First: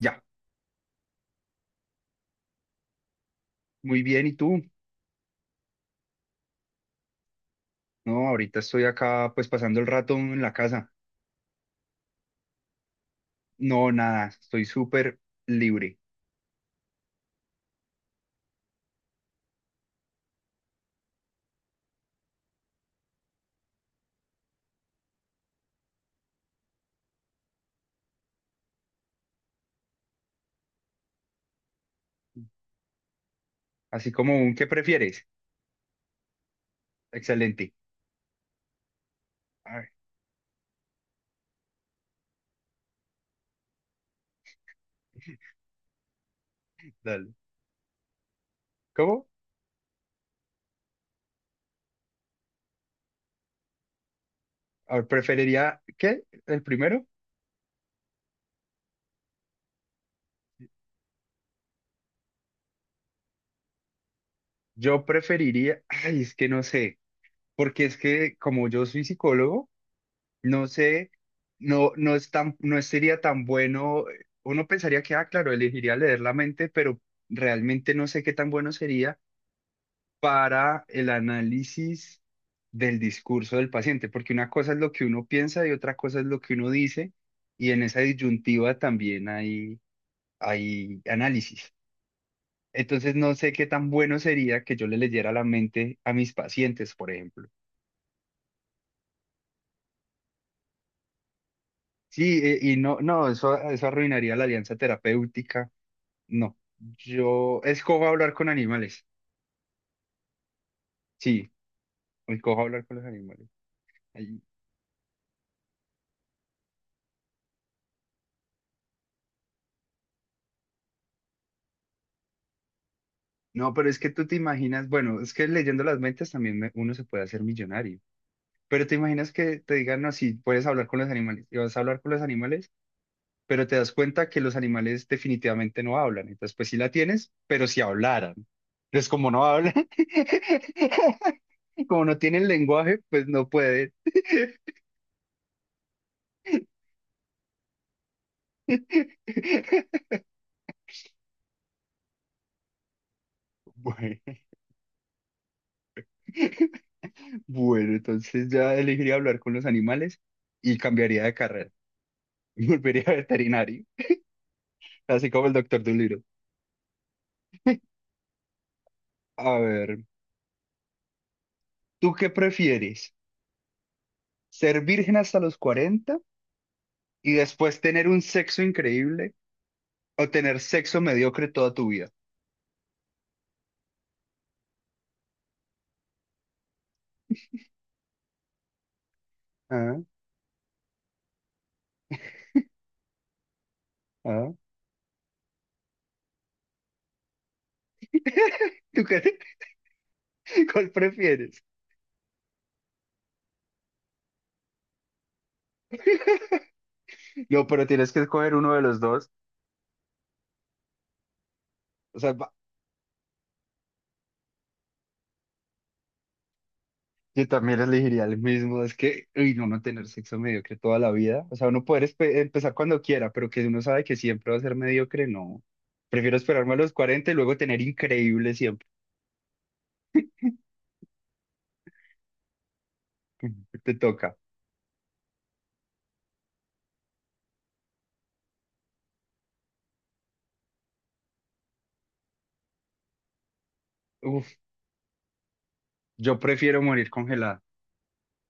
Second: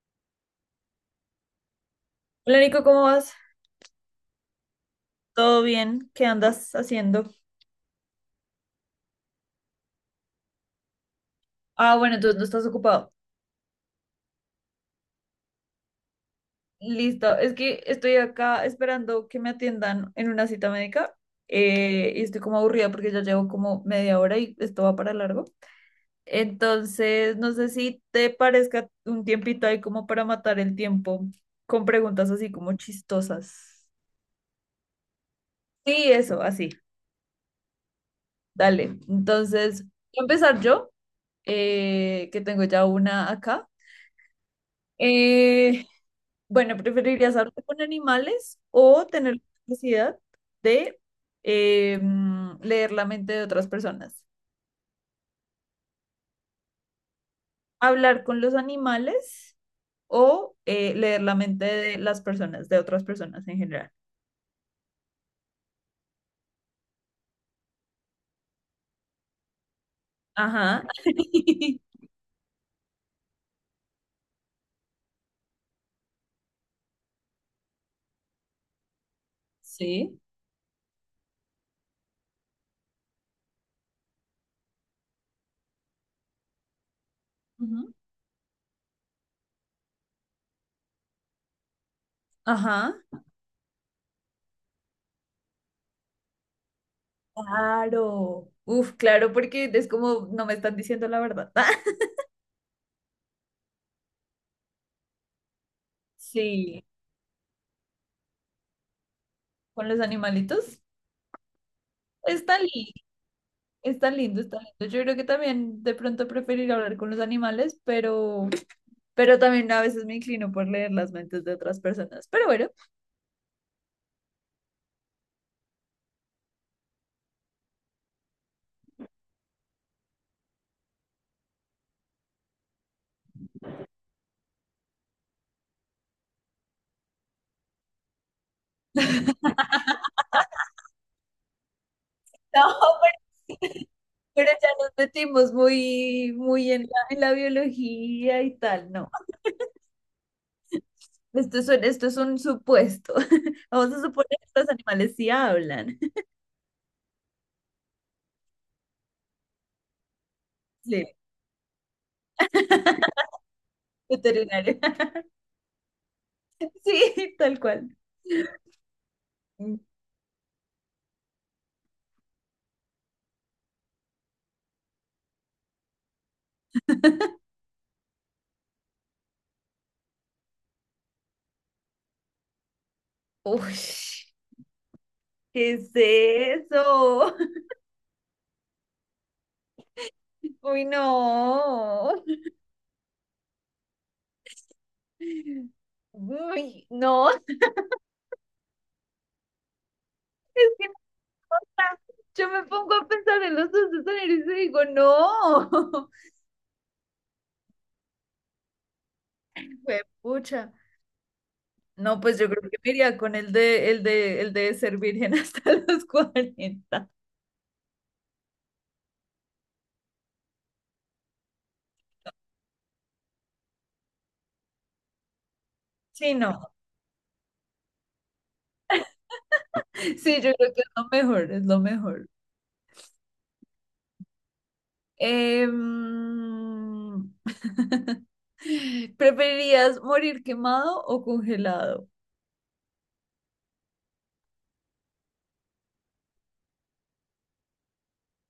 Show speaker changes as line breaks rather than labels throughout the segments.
Ya,
Hola Nico, ¿cómo vas?
muy bien, ¿y tú?
¿Todo bien? ¿Qué andas haciendo?
No, ahorita estoy acá pues pasando el rato en la casa.
Ah, bueno, entonces no estás ocupado.
No, nada, estoy súper libre.
Listo, es que estoy acá esperando que me atiendan en una cita médica, y estoy como aburrida porque ya llevo como media hora y esto va para largo. Entonces, no sé si te parezca un tiempito ahí como para matar el tiempo con preguntas así como chistosas.
Así como un ¿qué prefieres?
Sí, eso, así.
Excelente.
Dale.
A
Entonces, voy
ver,
a empezar yo, que tengo ya una acá. Eh, Bueno,
dale.
¿preferirías hablarte con animales o
¿Cómo?
tener la capacidad de leer la mente de otras personas?
A ver, preferiría, ¿qué? ¿El primero?
¿Hablar con los animales o leer la mente de las personas, de otras personas en general?
Yo preferiría, ay, es que no sé, porque es que como yo soy psicólogo, no
Ajá.
sé, no, no es tan, no sería tan bueno. Uno pensaría que, ah, claro, elegiría leer la mente, pero realmente no sé qué tan bueno sería
Sí.
para el análisis del discurso del paciente, porque una cosa es lo que uno piensa y otra cosa es lo que uno dice, y en
Ujú.
esa disyuntiva también hay análisis.
Ajá.
Entonces no sé qué tan bueno sería que yo le leyera la mente a mis pacientes, por ejemplo.
Claro. Uf, claro, porque es como no me están diciendo la verdad.
Sí, y no, no, eso arruinaría la alianza terapéutica. No,
Sí.
yo escojo hablar con animales.
Con los animalitos,
Sí,
pues. Está
escojo hablar con los
lindo.
animales.
Está lindo, está lindo. Yo creo que también de pronto preferir hablar con los animales, pero también a veces me inclino por leer las mentes de otras personas. Pero bueno,
No, pero es que tú te imaginas, bueno, es que leyendo las mentes también uno se puede hacer millonario, pero te imaginas que te digan, no, si puedes hablar con los animales, y vas a hablar con los animales, pero te das cuenta que los animales definitivamente no hablan, entonces pues sí la tienes, pero si hablaran,
no,
entonces como no hablan, como no tienen lenguaje, pues no
pero, sí.
pueden.
Pero ya nos metimos muy, muy en la biología y tal. No, esto es, esto es un supuesto. Vamos a
Bueno,
suponer que los animales sí hablan.
bueno, entonces ya elegiría hablar con los animales y
Sí,
cambiaría de carrera, volvería a veterinario,
veterinario.
así como el doctor Dolittle.
Sí, tal cual.
A
Uy,
ver, ¿tú qué prefieres? ¿Ser virgen hasta los 40 y después tener un sexo increíble o tener sexo mediocre toda tu vida?
¿qué es eso?
Ah,
Uy, no.
ah.
Uy, no, es
¿Tú qué,
que
cuál
no, o
prefieres?
sea, yo me pongo a pensar en los dos escenarios y digo, no.
No, pero tienes que escoger uno de los dos.
Fue pucha.
O
No,
sea,
pues yo creo que me iría con el de, el de, el de ser virgen hasta los cuarenta.
yo también elegiría el mismo. Es que, uy, no, no tener sexo mediocre toda la vida. O sea, uno poder empezar cuando quiera, pero que uno sabe que siempre va a ser mediocre, no.
Sí,
Prefiero
no.
esperarme a los 40 y luego tener increíble siempre.
Sí, yo creo que es lo mejor, es lo mejor.
Te toca.
Em, ¿Preferirías morir quemado o congelado?
Uf, yo prefiero morir congelada.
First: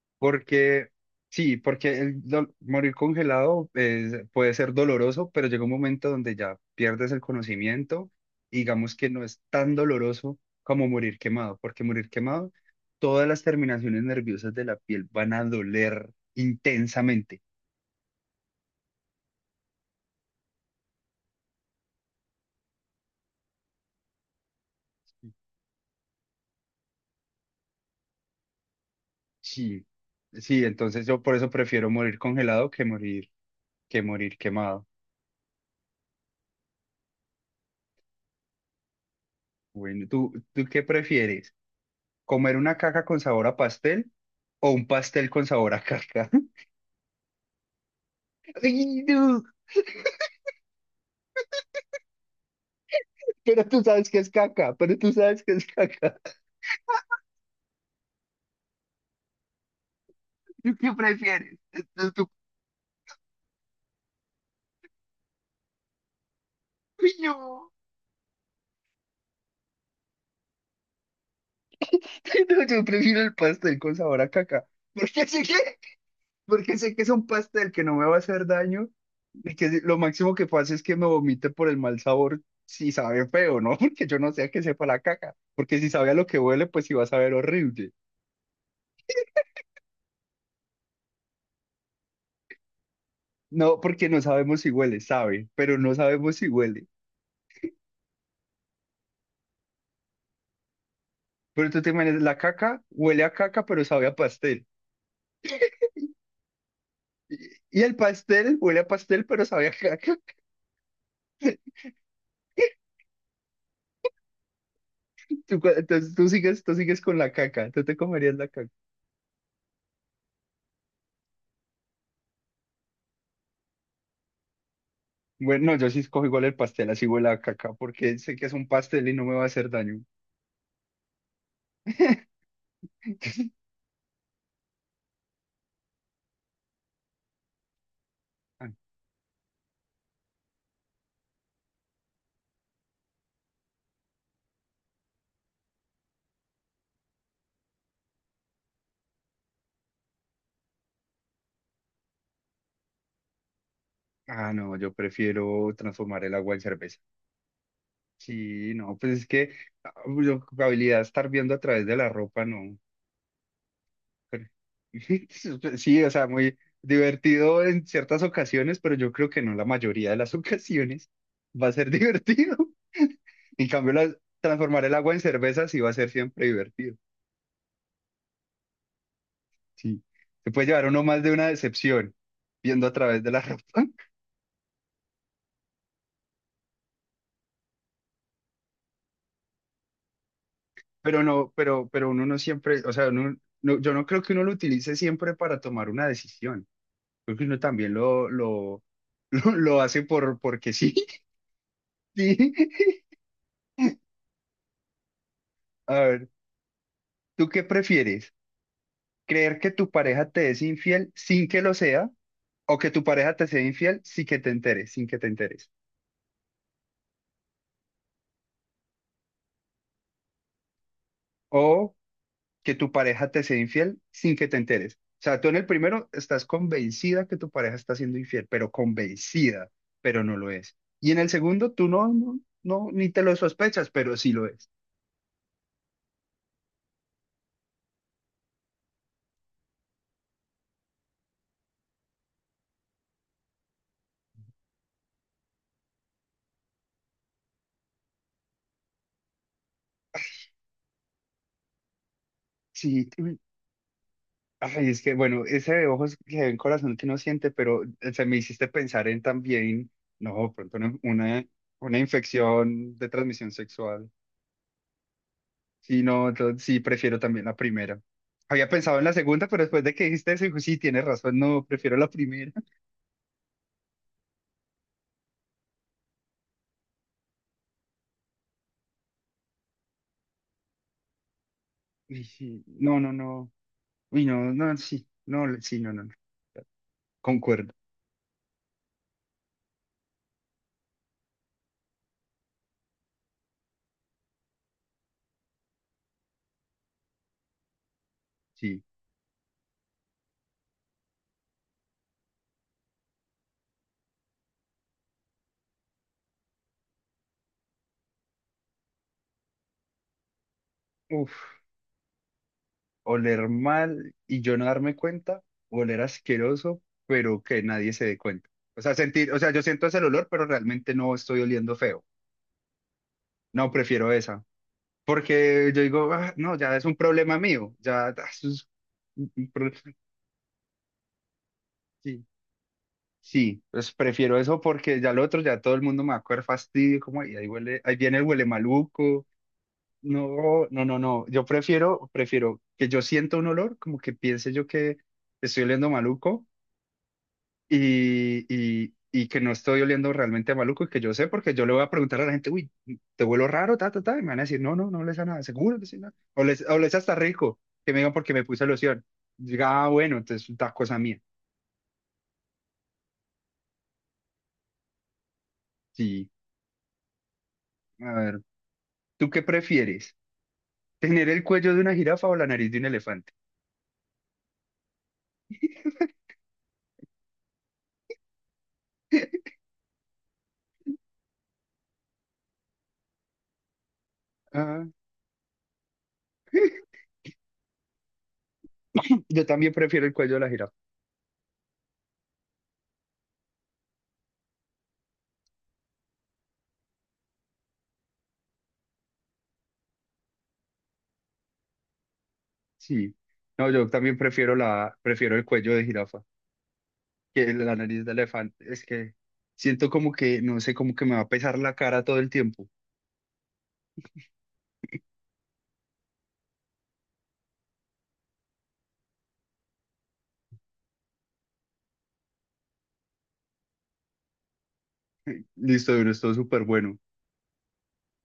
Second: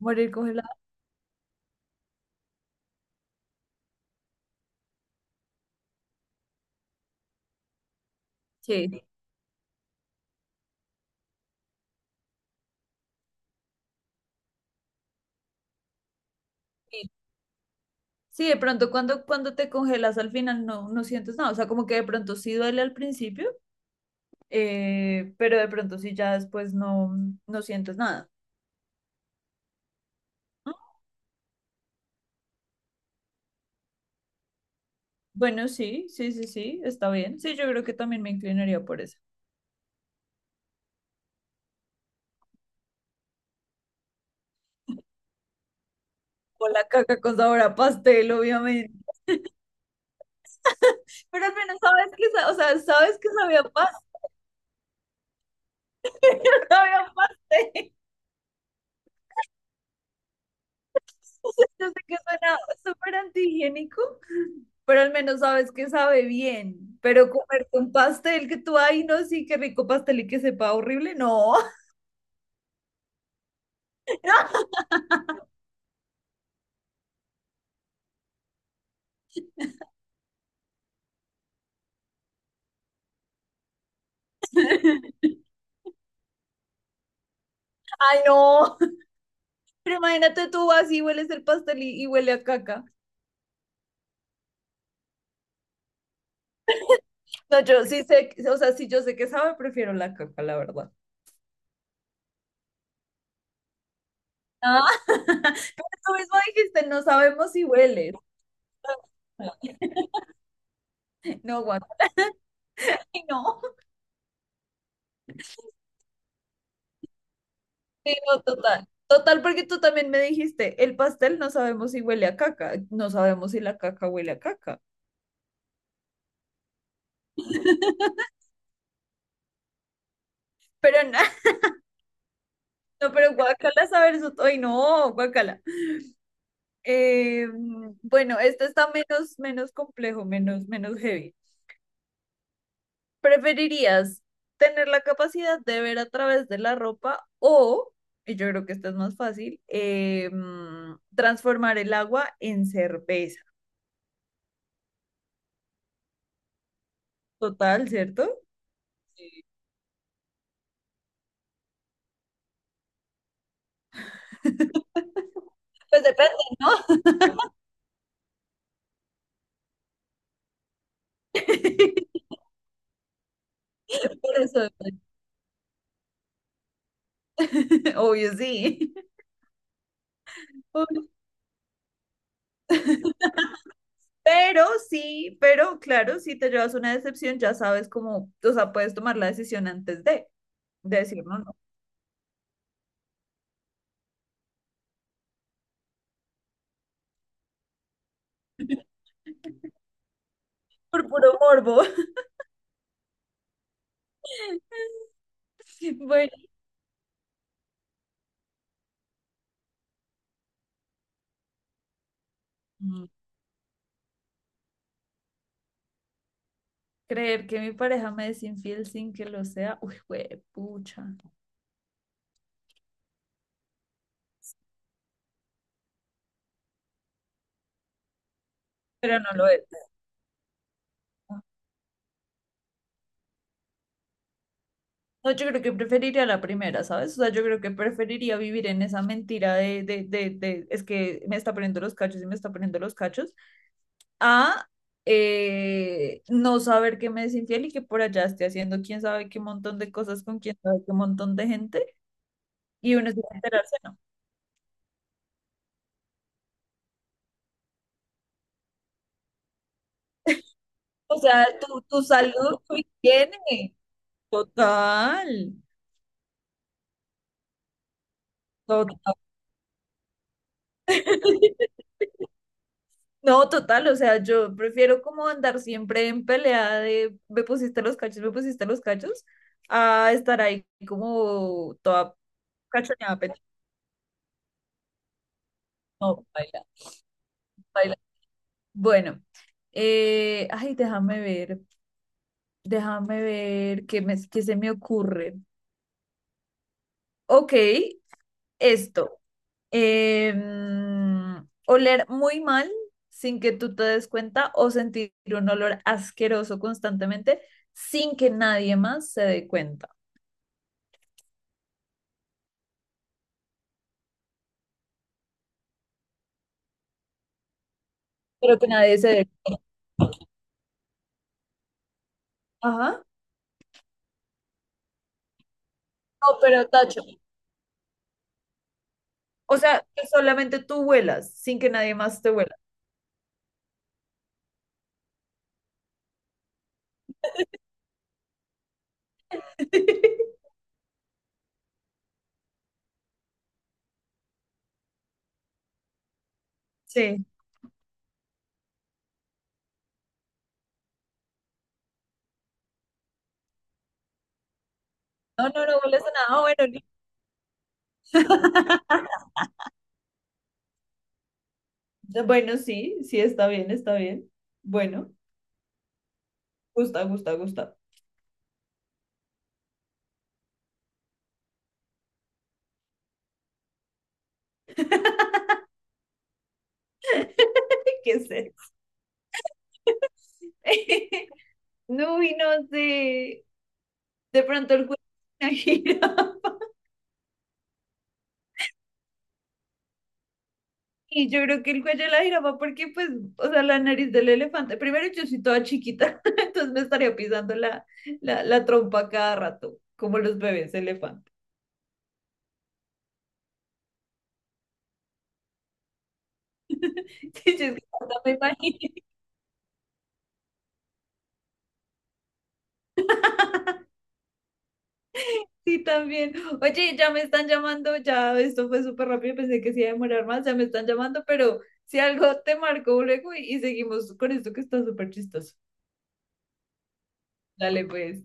Morir congelado,
Porque, sí, porque el morir congelado es- puede ser doloroso, pero llega un momento donde ya pierdes el conocimiento y digamos
sí.
que no es tan doloroso como morir quemado, porque morir quemado, todas las terminaciones nerviosas de la piel van a doler intensamente.
Sí, de pronto cuando, cuando te congelas al final no, no sientes nada, o sea, como que de pronto sí duele al principio, pero de pronto sí ya después no, no sientes nada.
Sí, sí,
Mm,
entonces yo por eso prefiero morir congelado que morir quemado.
bueno, sí, sí, sí, sí, está bien. Sí, yo creo que también me inclinaría por eso.
Bueno, ¿tú qué prefieres? ¿Comer una caca con sabor a pastel o un pastel con sabor a caca?
O la caca con sabor a pastel, obviamente.
Ay, no,
Pero al menos sabes que, o sea, sabes que sabía
pero
a
tú
pastel,
sabes que es caca, pero tú sabes que es caca.
sabía a pastel.
¿Tú qué prefieres?
Yo sé
Entonces
que
tú,
suena súper antihigiénico, pero al menos sabes que sabe bien.
"Ay,
Pero
no.
comer un pastel que tú, ay, no, sí, qué rico pastel y que sepa horrible, no.
No, yo prefiero el pastel con sabor a caca.
No,
Porque sé que, porque sé que es un pastel que no me va a hacer daño y que lo máximo que pasa es que me vomite por el mal sabor si sabe feo, ¿no? Porque yo no sé a qué sepa la caca. Porque si sabe a lo que huele, pues sí va a saber horrible.
ay, no. Pero imagínate, tú así hueles el pastel y huele a caca.
No, porque no sabemos si huele, sabe, pero no sabemos si huele.
No, yo sí sé, o sea, sí, yo sé que sabe, prefiero la caca, la verdad.
Pero tú te imaginas, la caca huele a caca, pero sabe a pastel.
Ah, pero tú mismo dijiste, no sabemos si
Y el
huele.
pastel huele a pastel, pero sabe a caca.
No, guacala. Ay, no.
Entonces tú sigues con la caca, tú te
Sí,
comerías
no,
la caca.
total. Total, porque tú también me dijiste, el pastel no sabemos si huele a caca, no sabemos si la caca huele a caca.
Bueno, no, yo sí escojo igual el pastel, así huele a caca, porque sé que es un pastel y no me va a hacer daño.
Pero nada, no, pero guacala saber eso, ay, no, guacala. Eh, bueno, este
Ah,
está menos, menos complejo, menos, menos heavy. ¿Preferirías tener la capacidad de ver a través de la ropa o, y yo creo que esta es más fácil, transformar el agua en cerveza?
ah, no, yo prefiero transformar el agua en cerveza.
Total, ¿cierto?
Sí, no, pues es que ah, yo, habilidad de estar viendo a través de la ropa, no. Sí,
Pues
o sea,
depende,
muy
¿no?
divertido en ciertas ocasiones, pero yo creo que no la mayoría de las ocasiones va a ser divertido. En cambio,
Por eso,
transformar el agua en cerveza sí va a ser siempre divertido.
obvio, sí.
Sí, se puede llevar uno
Obvio.
más de una decepción viendo a través de la ropa,
Pero sí, pero claro, si te llevas una decepción, ya sabes cómo, o sea, puedes tomar la decisión antes de
pero
decir no,
no,
no,
pero uno no siempre, o sea, yo no creo que uno lo utilice siempre para tomar una decisión. Creo que uno también lo hace porque sí.
por puro morbo.
Sí. A ver,
Bueno,
¿tú qué prefieres? Creer que tu pareja te es infiel sin que lo sea, o que tu
mm,
pareja te sea infiel sin que te enteres, sin que te enteres,
creer que mi pareja me es infiel sin que lo sea, uy, pucha,
o que tu pareja te sea infiel sin que te enteres. O sea, tú en el primero estás convencida que tu pareja está siendo infiel, pero
pero no lo es.
convencida, pero no lo es. Y en el segundo, tú no, no, no, ni te lo sospechas, pero sí lo es.
No, yo creo que preferiría la primera, ¿sabes? O sea, yo creo que preferiría vivir en esa mentira de es que me está poniendo los cachos y me está poniendo los cachos, a no saber que me es infiel y que por allá esté haciendo quién sabe qué montón de cosas con quién sabe qué montón de gente y
Sí,
uno se va a
uy,
enterarse, ¿no?
ay, es que bueno, ese de ojos que ven corazón que no siente, pero se me hiciste pensar en también, no, pronto
O sea, tu,
una
tu salud, tu
infección de transmisión
higiene.
sexual.
Total,
Sí, no, entonces sí, prefiero también la primera. Había pensado en la
total.
segunda, pero después de que dijiste eso, dijo, sí, tienes razón, no, prefiero la primera.
No, total, o sea, yo prefiero como andar siempre en pelea de me pusiste los cachos, me pusiste los cachos, a estar ahí como toda
Y sí, no, no,
cachoneada.
no. Uy, no, no, sí, no, sí, no, no, no.
No, baila,
Concuerdo,
baila. Bueno, ay, déjame ver qué me, qué se me ocurre. Ok,
sí.
esto. Oler muy mal sin que tú te des cuenta o sentir un olor asqueroso constantemente sin que nadie más se dé cuenta.
Uf, oler mal y yo no darme cuenta, oler asqueroso, pero que nadie se dé cuenta.
Pero que
O sea,
nadie se dé.
sentir, o sea, yo siento ese olor, pero realmente no estoy oliendo feo.
Ajá.
No, prefiero esa. Porque yo digo, "Ah,
No,
no,
pero
ya es un
tacho.
problema mío, ya, ah, eso es un
O sea,
problema.
que solamente tú vuelas, sin que nadie más
Sí.
te vuela.
Sí, pues prefiero eso porque ya lo otro, ya todo el mundo me va a coger fastidio, como "Ay, ahí huele, ahí viene el huele maluco. No, no, no, no. Yo prefiero que yo sienta un olor, como que piense yo que estoy oliendo maluco
Sí.
y que no estoy oliendo realmente a maluco y que yo sé, porque yo le voy a preguntar a la gente, uy, te huelo raro, ta, ta, ta, y me van a decir, no, no, no les a nada,
No, no,
seguro,
no
no
vuelas a
nada.
nada. Ah, bueno,
O
li-
les hasta rico, que me digan porque me puse loción. Diga, ah, bueno, entonces es una cosa mía.
bueno, sí, sí, está bien, está bien. Bueno,
Sí,
gusta, gusta, gusta.
a ver, ¿tú qué prefieres? Tener el cuello de una jirafa o la nariz de un elefante.
¿Qué sé? No, y no sé. De pronto el
Ah,
juego es una gira.
yo también prefiero el cuello de la jirafa.
Y yo creo que el cuello de la jirafa, porque pues, o sea, la nariz del elefante, primero yo soy toda chiquita, entonces me estaría pisando la, la, la trompa cada rato, como los bebés elefante.
Sí. No, yo también prefiero prefiero el cuello de jirafa que
Sí, yo es
la
que
nariz de
hasta me
elefante.
imagino.
Es que siento como que, no sé, como que me va a pesar la cara todo el tiempo.
Sí, también. Oye, ya me están llamando, ya esto fue súper rápido, pensé que se iba a demorar más, ya me están llamando, pero si algo te marcó luego y seguimos con esto que está súper chistoso.
Listo, Duro, esto es súper bueno.
Dale, pues.